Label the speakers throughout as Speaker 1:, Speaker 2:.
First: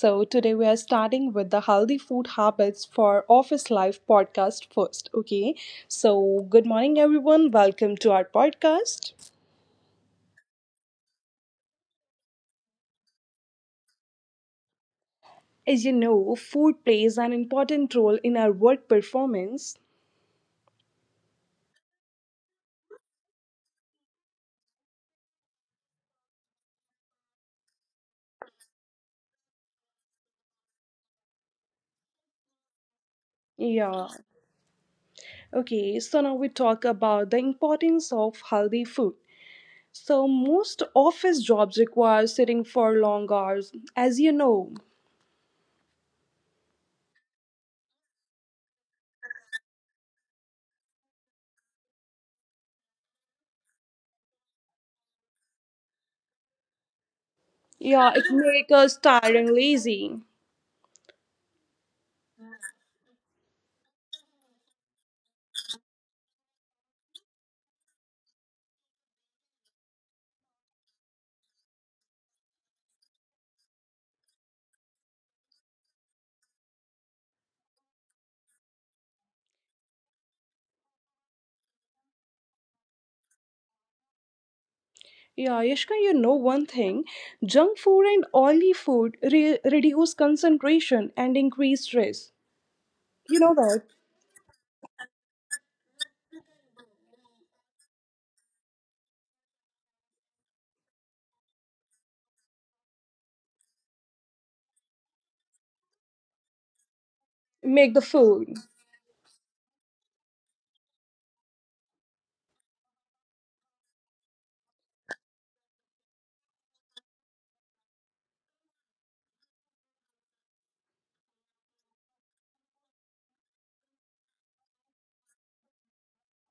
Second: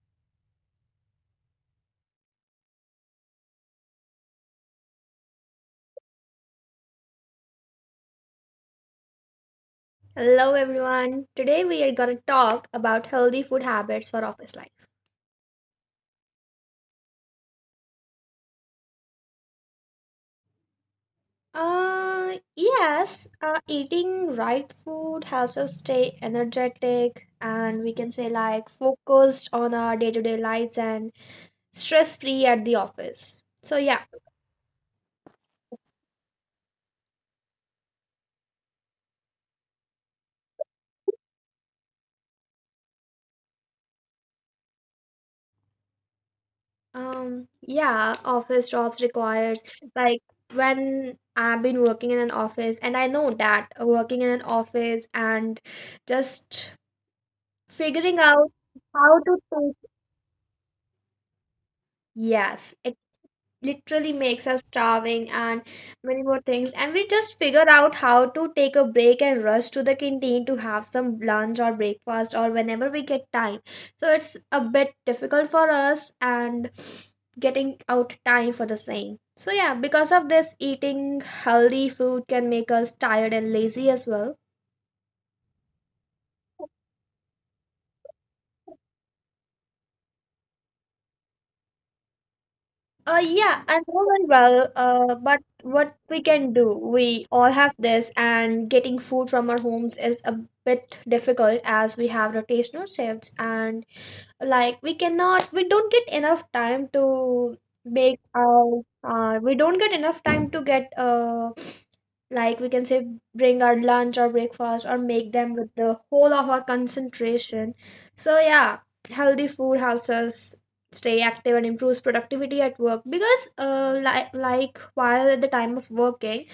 Speaker 1: so today we are starting with the healthy food habits for office life podcast first. Okay, so good morning, everyone. Welcome to our podcast.
Speaker 2: Hello everyone. Today we are going to talk about healthy food habits for office life.
Speaker 1: As you know, food plays an important role in our work performance.
Speaker 2: Yes, eating right food helps us stay energetic and we can say like focused on our day-to-day lives and stress-free at the office. So yeah.
Speaker 1: Yeah. Okay, so now we talk about the importance of healthy food. So most office jobs require sitting for long hours. As you know,
Speaker 2: Yeah, office jobs requires like when I've been working in an office and I know that working in an office and just
Speaker 1: yeah,
Speaker 2: figuring
Speaker 1: it
Speaker 2: out
Speaker 1: makes us
Speaker 2: how to
Speaker 1: tired and
Speaker 2: cook.
Speaker 1: lazy.
Speaker 2: Yes, it literally makes us starving and many more things, and we just figure out how to take a break and rush to the canteen to have some lunch or breakfast or whenever we get time. So it's a bit difficult for us and getting out time for the same. So yeah, because of this, eating healthy food can make us tired and lazy as well.
Speaker 1: Yeah, Yashka, you know one thing, junk food and oily food reduce concentration and increase stress. You know
Speaker 2: Yeah, I
Speaker 1: that?
Speaker 2: know very well. But what we can do, we all have this, and getting food from our homes is a bit difficult as we have rotational shifts and like we don't get enough time to
Speaker 1: Make the
Speaker 2: make
Speaker 1: food.
Speaker 2: our we don't get enough time to get like we can say bring our lunch or breakfast or make them with the whole of our concentration. So yeah, healthy food helps us stay active and improves productivity at work because while at the time of working,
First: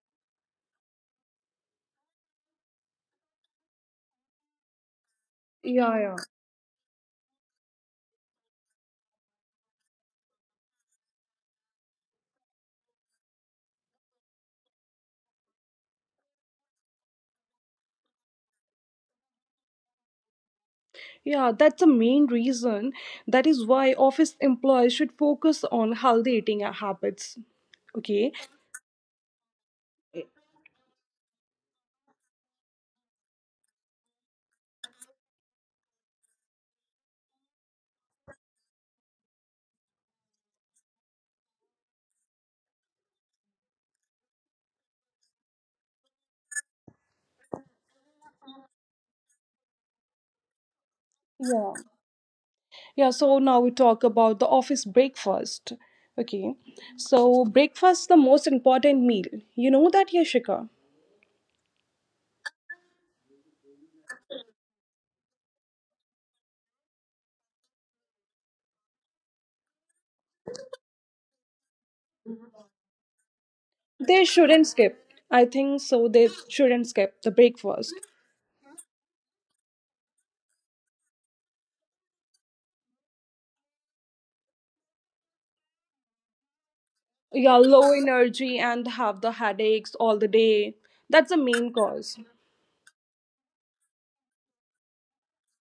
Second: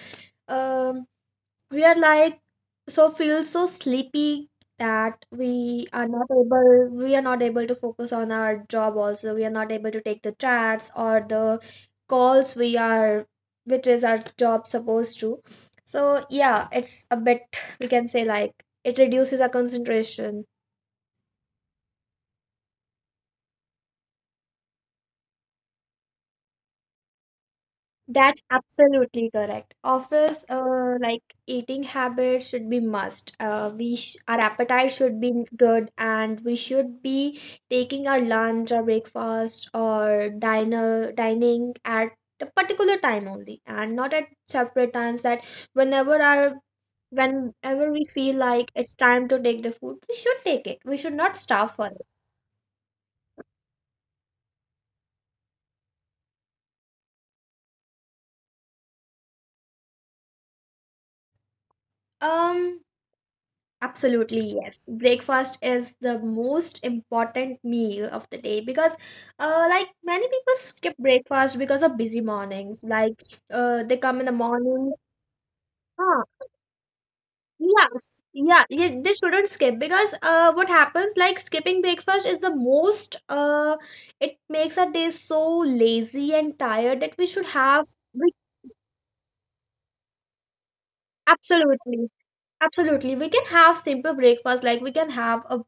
Speaker 2: um we are like so feel so sleepy that
Speaker 1: Yeah, yeah.
Speaker 2: we are not able to focus on our job. Also, we are not able to take the chats or the calls we are, which is our job supposed to. So yeah, it's a bit, we can say like, it reduces our concentration.
Speaker 1: Yeah, that's the main reason. That is why office employees should focus on healthy eating habits. Okay.
Speaker 2: That's absolutely correct. Office, like eating habits should be must. Our appetite should be good, and we should be taking our lunch or breakfast or diner dining at the particular time only, and not at separate times. That whenever our whenever we feel like it's time to take the food, we should take it. We should not
Speaker 1: Yeah.
Speaker 2: starve for it.
Speaker 1: Yeah, so now we talk about the office breakfast. Okay. So breakfast the most important meal. You know that, Yashika?
Speaker 2: Um, Absolutely, yes. Breakfast is the most important meal of the day because like many people skip breakfast because of busy mornings. Like, they come
Speaker 1: They
Speaker 2: in the
Speaker 1: shouldn't
Speaker 2: morning.
Speaker 1: skip. I think so.
Speaker 2: Huh.
Speaker 1: They shouldn't skip the breakfast.
Speaker 2: Yes, yeah, yeah, they shouldn't skip because, uh, what happens, like skipping breakfast is the most, it makes our day so lazy and tired that we should
Speaker 1: Yeah,
Speaker 2: have
Speaker 1: low
Speaker 2: we,
Speaker 1: energy and have the headaches all the day. That's the main
Speaker 2: absolutely.
Speaker 1: cause.
Speaker 2: Absolutely, we can have simple breakfast like we can have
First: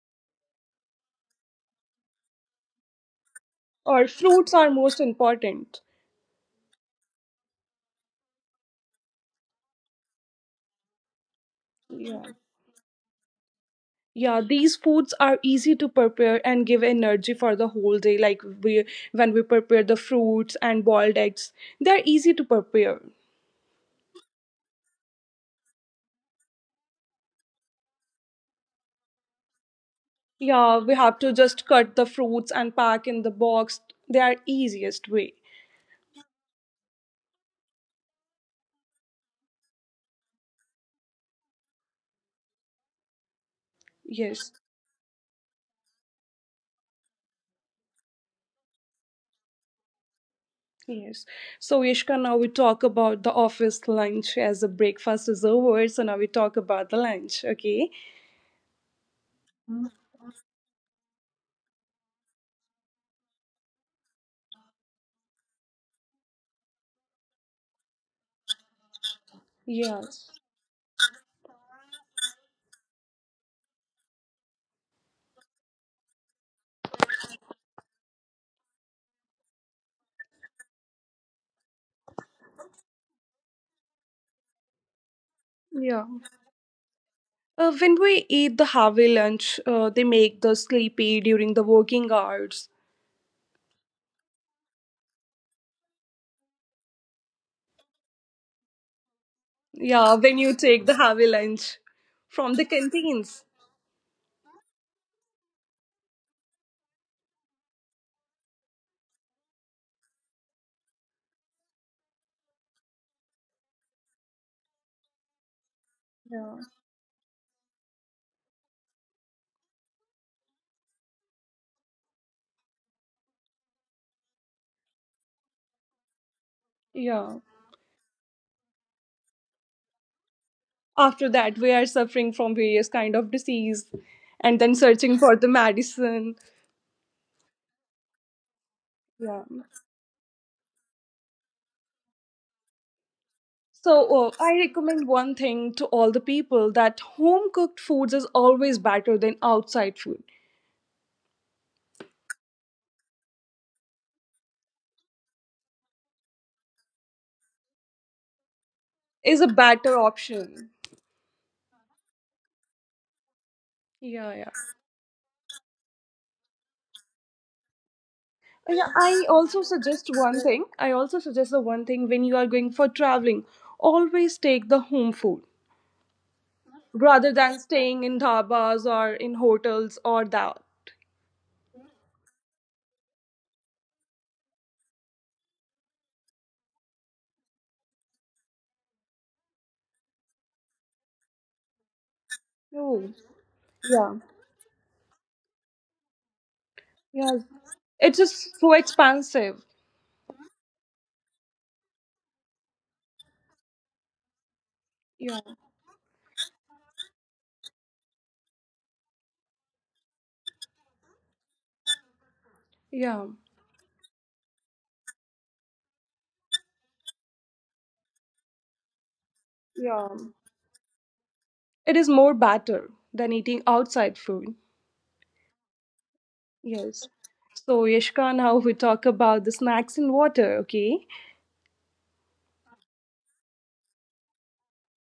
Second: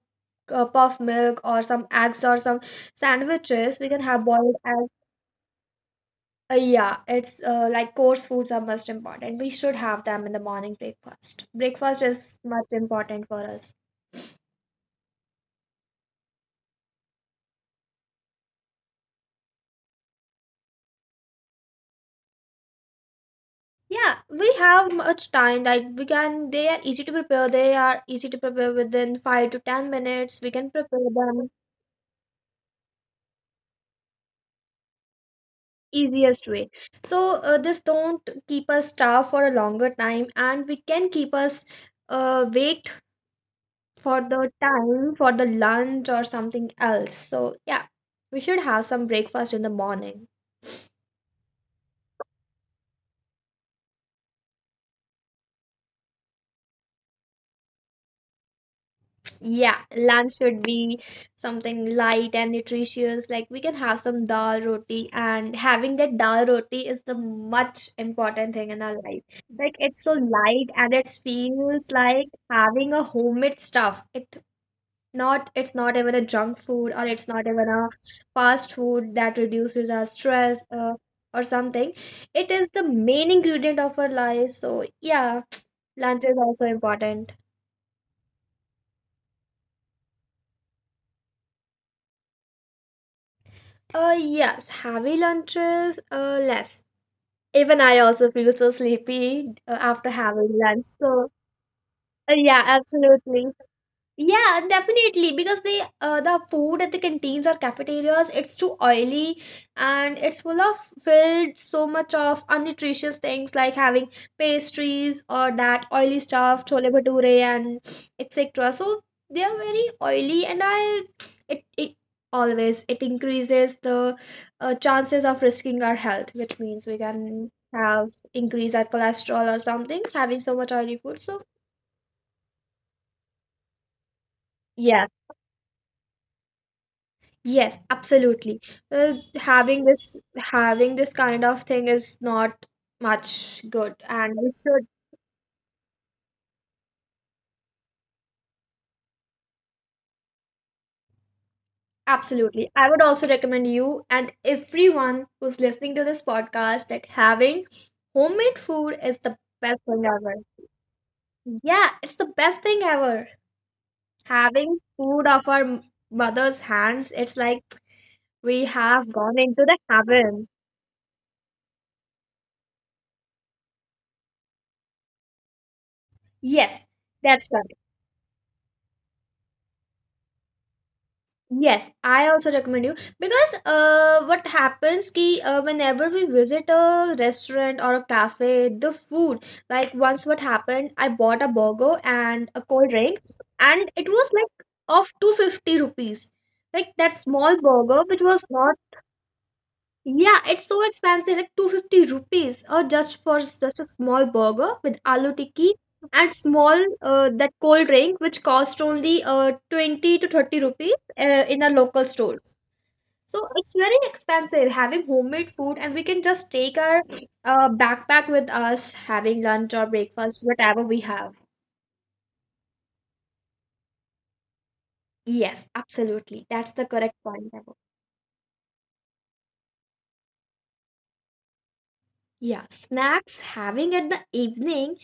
Speaker 2: a puff milk or some eggs or some sandwiches. We can
Speaker 1: Or
Speaker 2: have
Speaker 1: fruits
Speaker 2: boiled
Speaker 1: are
Speaker 2: eggs.
Speaker 1: most important.
Speaker 2: Yeah, it's like coarse foods are most important. We should have them in the morning breakfast. Breakfast
Speaker 1: Yeah.
Speaker 2: is much important for us.
Speaker 1: Yeah, these foods are easy to prepare and give energy for the whole day. Like we when we prepare the fruits and boiled eggs, they're easy to prepare.
Speaker 2: Yeah, we have much time. They are easy to prepare. They are easy to prepare within 5 to 10 minutes. We can
Speaker 1: Yeah, we
Speaker 2: prepare
Speaker 1: have to
Speaker 2: them
Speaker 1: just cut the fruits and pack in the box. They are easiest way.
Speaker 2: easiest way. So this don't keep us starved for a longer time, and we can keep us, wait for the
Speaker 1: Yes.
Speaker 2: time for the lunch or something else. So yeah, we should have some breakfast in the morning.
Speaker 1: Yes. So, Ishka, now we talk about the office lunch as the breakfast is over. So, now we talk about the lunch, okay?
Speaker 2: Yeah, lunch should be something light and nutritious. Like we can have some dal roti, and having that dal roti is the much important thing in our life. Like
Speaker 1: Yeah.
Speaker 2: it's so light and it feels like having a homemade stuff. It's not even a junk food, or it's not even a fast food that reduces our stress, uh, or something, it is the main ingredient of our life. So yeah,
Speaker 1: Yeah.
Speaker 2: lunch is also important.
Speaker 1: When we eat the heavy lunch, they make the sleepy during the working hours.
Speaker 2: Yes, heavy lunches less even I also feel so sleepy after
Speaker 1: Yeah, when
Speaker 2: having
Speaker 1: you
Speaker 2: lunch.
Speaker 1: take the heavy
Speaker 2: So
Speaker 1: lunch from
Speaker 2: yeah,
Speaker 1: the canteens.
Speaker 2: absolutely. Yeah, definitely. Because they, the food at the canteens or cafeterias, it's too oily and it's full of filled so much of unnutritious things like having pastries or that oily
Speaker 1: Yeah.
Speaker 2: stuff, chole bhature and etc. So they are very oily and I it, it always it increases the, chances of risking our health, which means we
Speaker 1: Yeah.
Speaker 2: can have increase our cholesterol or something having so much oily food.
Speaker 1: After
Speaker 2: So
Speaker 1: that, we are suffering from various kind of disease and then
Speaker 2: yeah.
Speaker 1: searching for the medicine.
Speaker 2: Yes, absolutely.
Speaker 1: Yeah.
Speaker 2: Having this kind of thing is not much good,
Speaker 1: So,
Speaker 2: and we
Speaker 1: I
Speaker 2: should,
Speaker 1: recommend one thing to all the people that home cooked foods is always better than outside food.
Speaker 2: absolutely. I would also recommend you and everyone who's listening to this podcast that having homemade food is the
Speaker 1: Is a
Speaker 2: best
Speaker 1: better
Speaker 2: thing ever.
Speaker 1: option.
Speaker 2: Yeah, it's the best thing ever.
Speaker 1: Yeah, yeah.
Speaker 2: Having food of our mother's hands, it's like we
Speaker 1: Yeah,
Speaker 2: have
Speaker 1: I
Speaker 2: gone into
Speaker 1: also
Speaker 2: the
Speaker 1: suggest one
Speaker 2: heaven.
Speaker 1: thing. I also suggest the one thing when you are going for traveling, always take the home food
Speaker 2: Yes,
Speaker 1: rather
Speaker 2: that's
Speaker 1: than
Speaker 2: right.
Speaker 1: staying in dhabas or in hotels or that.
Speaker 2: Yes, I also recommend you because, what happens ki whenever we visit a restaurant or a cafe, the food, like once what happened, I bought a burger and a cold
Speaker 1: Oh,
Speaker 2: drink, and it
Speaker 1: yeah,
Speaker 2: was like of 250 rupees, like that
Speaker 1: yeah.
Speaker 2: small burger
Speaker 1: It's
Speaker 2: which was
Speaker 1: just so
Speaker 2: not,
Speaker 1: expensive.
Speaker 2: yeah, it's so expensive, like 250 rupees, or just for such a small burger with aloo
Speaker 1: Yeah,
Speaker 2: tikki and small, that cold drink, which cost only, 20 to 30 rupees, in our local stores.
Speaker 1: yeah,
Speaker 2: So it's very expensive. Having homemade food, and we can just take our, backpack with us, having lunch or
Speaker 1: yeah.
Speaker 2: breakfast, whatever we have.
Speaker 1: It is more better than eating outside food.
Speaker 2: Yes, absolutely. That's the
Speaker 1: Yes.
Speaker 2: correct point, Vaibhav.
Speaker 1: So, Yashka, now we talk about the snacks and water, okay?
Speaker 2: Yeah, snacks having at the evening,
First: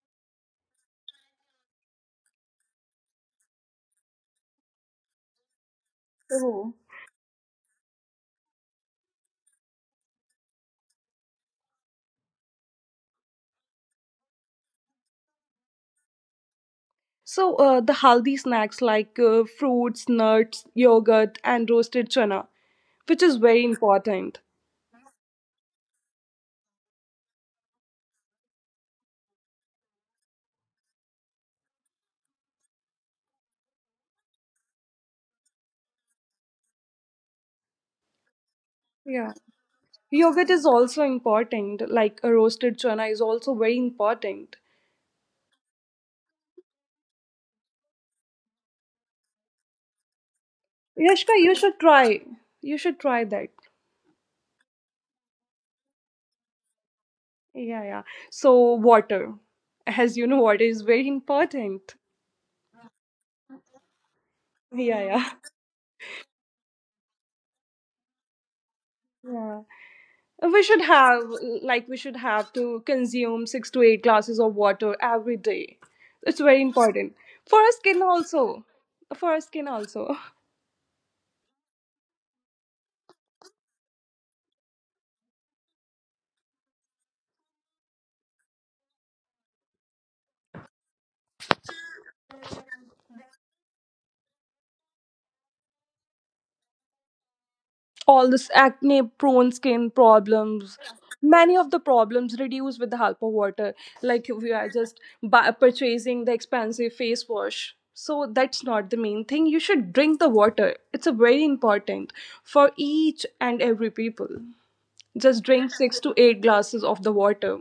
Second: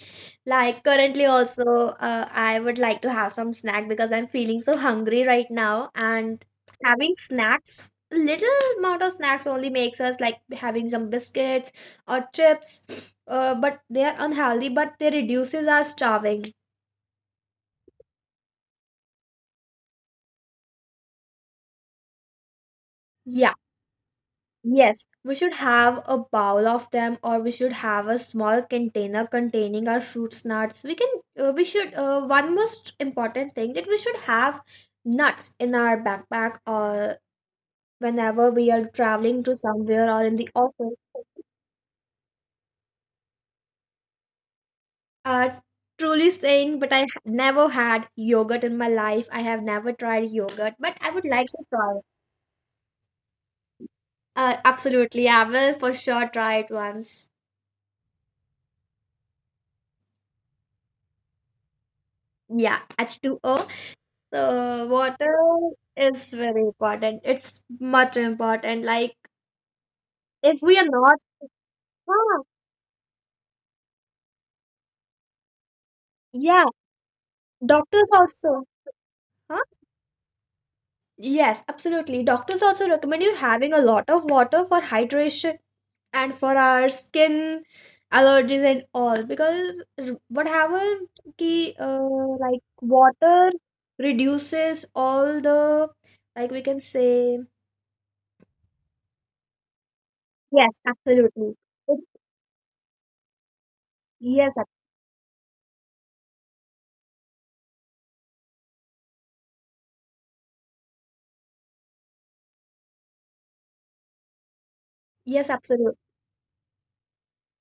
Speaker 2: like currently also, I would like to have some snack because I'm feeling so hungry right now. And
Speaker 1: Oh.
Speaker 2: having snacks, little amount of snacks only, makes us like having some biscuits or chips. But they are unhealthy, but they reduces our starving.
Speaker 1: So, the healthy snacks like fruits, nuts, yogurt, and roasted chana, which is
Speaker 2: Yeah.
Speaker 1: very important.
Speaker 2: Yes, we should have a bowl of them, or we should have a small container containing our fruits, nuts. We can, we should. One most important thing that we should have nuts in our backpack or whenever we are
Speaker 1: Yeah.
Speaker 2: traveling to somewhere or in
Speaker 1: Yogurt
Speaker 2: the
Speaker 1: is
Speaker 2: office.
Speaker 1: also important, like a roasted chana is also very important.
Speaker 2: Uh, truly saying, but I never had yogurt in my life. I have never tried yogurt, but I would
Speaker 1: Yashka,
Speaker 2: like
Speaker 1: you
Speaker 2: to
Speaker 1: should
Speaker 2: try it.
Speaker 1: try. You should try that.
Speaker 2: Absolutely, I will for sure try it once.
Speaker 1: Yeah, yeah. So, water. As you know, water is very important.
Speaker 2: Yeah, H2O. So,
Speaker 1: Yeah, yeah.
Speaker 2: water is very important. It's much important. Like,
Speaker 1: Yeah.
Speaker 2: if
Speaker 1: We
Speaker 2: we
Speaker 1: should
Speaker 2: are not,
Speaker 1: have, we should
Speaker 2: huh,
Speaker 1: have to consume six to eight glasses of water every day. It's very
Speaker 2: yeah,
Speaker 1: important for our skin
Speaker 2: doctors also.
Speaker 1: also. For our
Speaker 2: Huh?
Speaker 1: skin also.
Speaker 2: Yes, absolutely. Doctors also recommend you having a lot of water for hydration and for our skin allergies and all because r- what happens ki like water reduces all the, like we can say,
Speaker 1: All this acne prone skin problems,
Speaker 2: yes, absolutely.
Speaker 1: many of the
Speaker 2: It-
Speaker 1: problems reduce with the help of water. Like we
Speaker 2: yes ab-
Speaker 1: are just purchasing the expensive face wash. So that's not the main thing. You should drink the water. It's a very important for each and every people. Just
Speaker 2: yes,
Speaker 1: drink
Speaker 2: absolutely.
Speaker 1: six to eight glasses of the water.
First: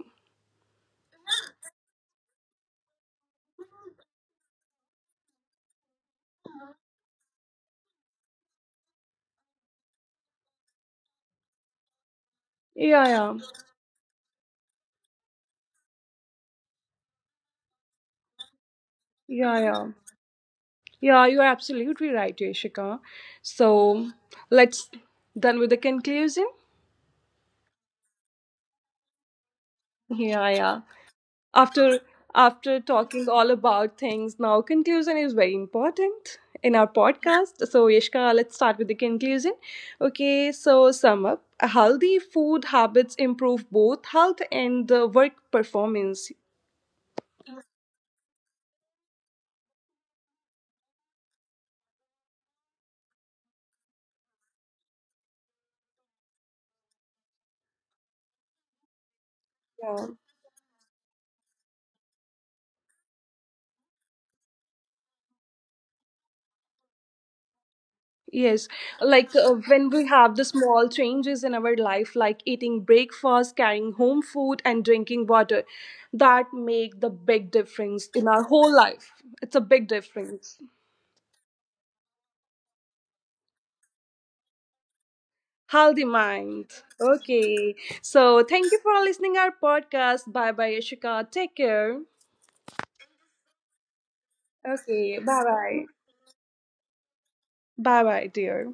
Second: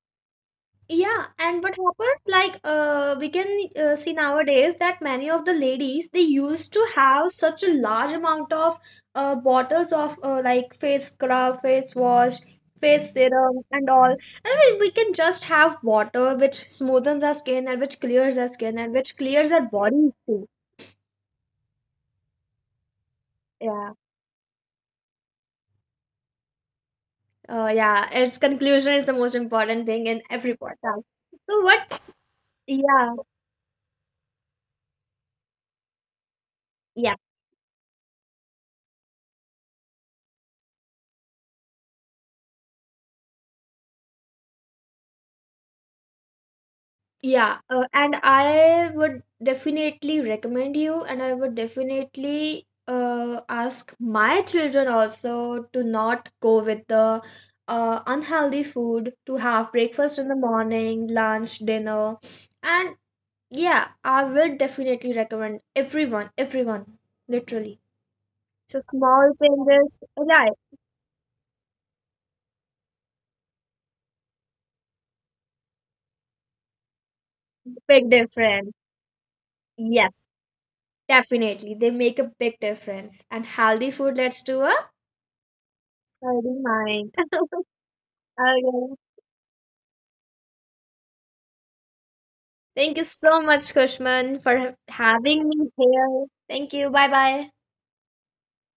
Speaker 2: Yeah, and what happens, like, we can, see nowadays that many of the ladies they used to have such a large amount of, bottles of, like face scrub, face wash,
Speaker 1: Yeah,
Speaker 2: face
Speaker 1: yeah,
Speaker 2: serum, and all. And we can just have water which smoothens our skin and which clears our skin and which clears
Speaker 1: yeah,
Speaker 2: our
Speaker 1: yeah,
Speaker 2: body too.
Speaker 1: yeah. You're absolutely right, Yashika.
Speaker 2: Yeah,
Speaker 1: So let's done with the conclusion.
Speaker 2: yeah. Its conclusion is the most important thing in
Speaker 1: Yeah,
Speaker 2: every
Speaker 1: yeah.
Speaker 2: podcast. So
Speaker 1: After
Speaker 2: what's,
Speaker 1: after
Speaker 2: yeah,
Speaker 1: talking all about things, now conclusion is very important in our
Speaker 2: yeah.
Speaker 1: podcast. So Yashika, let's start with the conclusion. Okay, so sum up. Healthy food habits improve both health and work performance.
Speaker 2: Yeah, and I would definitely recommend you, and I would definitely, ask my children also to not go with the, unhealthy food, to have
Speaker 1: Yeah.
Speaker 2: breakfast in the morning, lunch, dinner. And yeah, I will definitely recommend everyone, everyone, literally.
Speaker 1: Yes,
Speaker 2: So small
Speaker 1: like when
Speaker 2: changes,
Speaker 1: we have the
Speaker 2: yeah,
Speaker 1: small changes in our life, like eating breakfast, carrying home food, and drinking water, that make the big difference
Speaker 2: big
Speaker 1: in our whole
Speaker 2: difference.
Speaker 1: life. It's a big
Speaker 2: Yes,
Speaker 1: difference.
Speaker 2: definitely. They make a big difference. And healthy food leads to a
Speaker 1: Healthy
Speaker 2: healthy
Speaker 1: mind.
Speaker 2: mind.
Speaker 1: Okay, so thank you for
Speaker 2: Okay.
Speaker 1: listening our podcast. Bye bye, Yashika. Take care.
Speaker 2: Thank you so much, Kushman, for
Speaker 1: Okay, bye
Speaker 2: having me
Speaker 1: bye.
Speaker 2: here. Thank you. Bye bye.
Speaker 1: Bye bye, dear.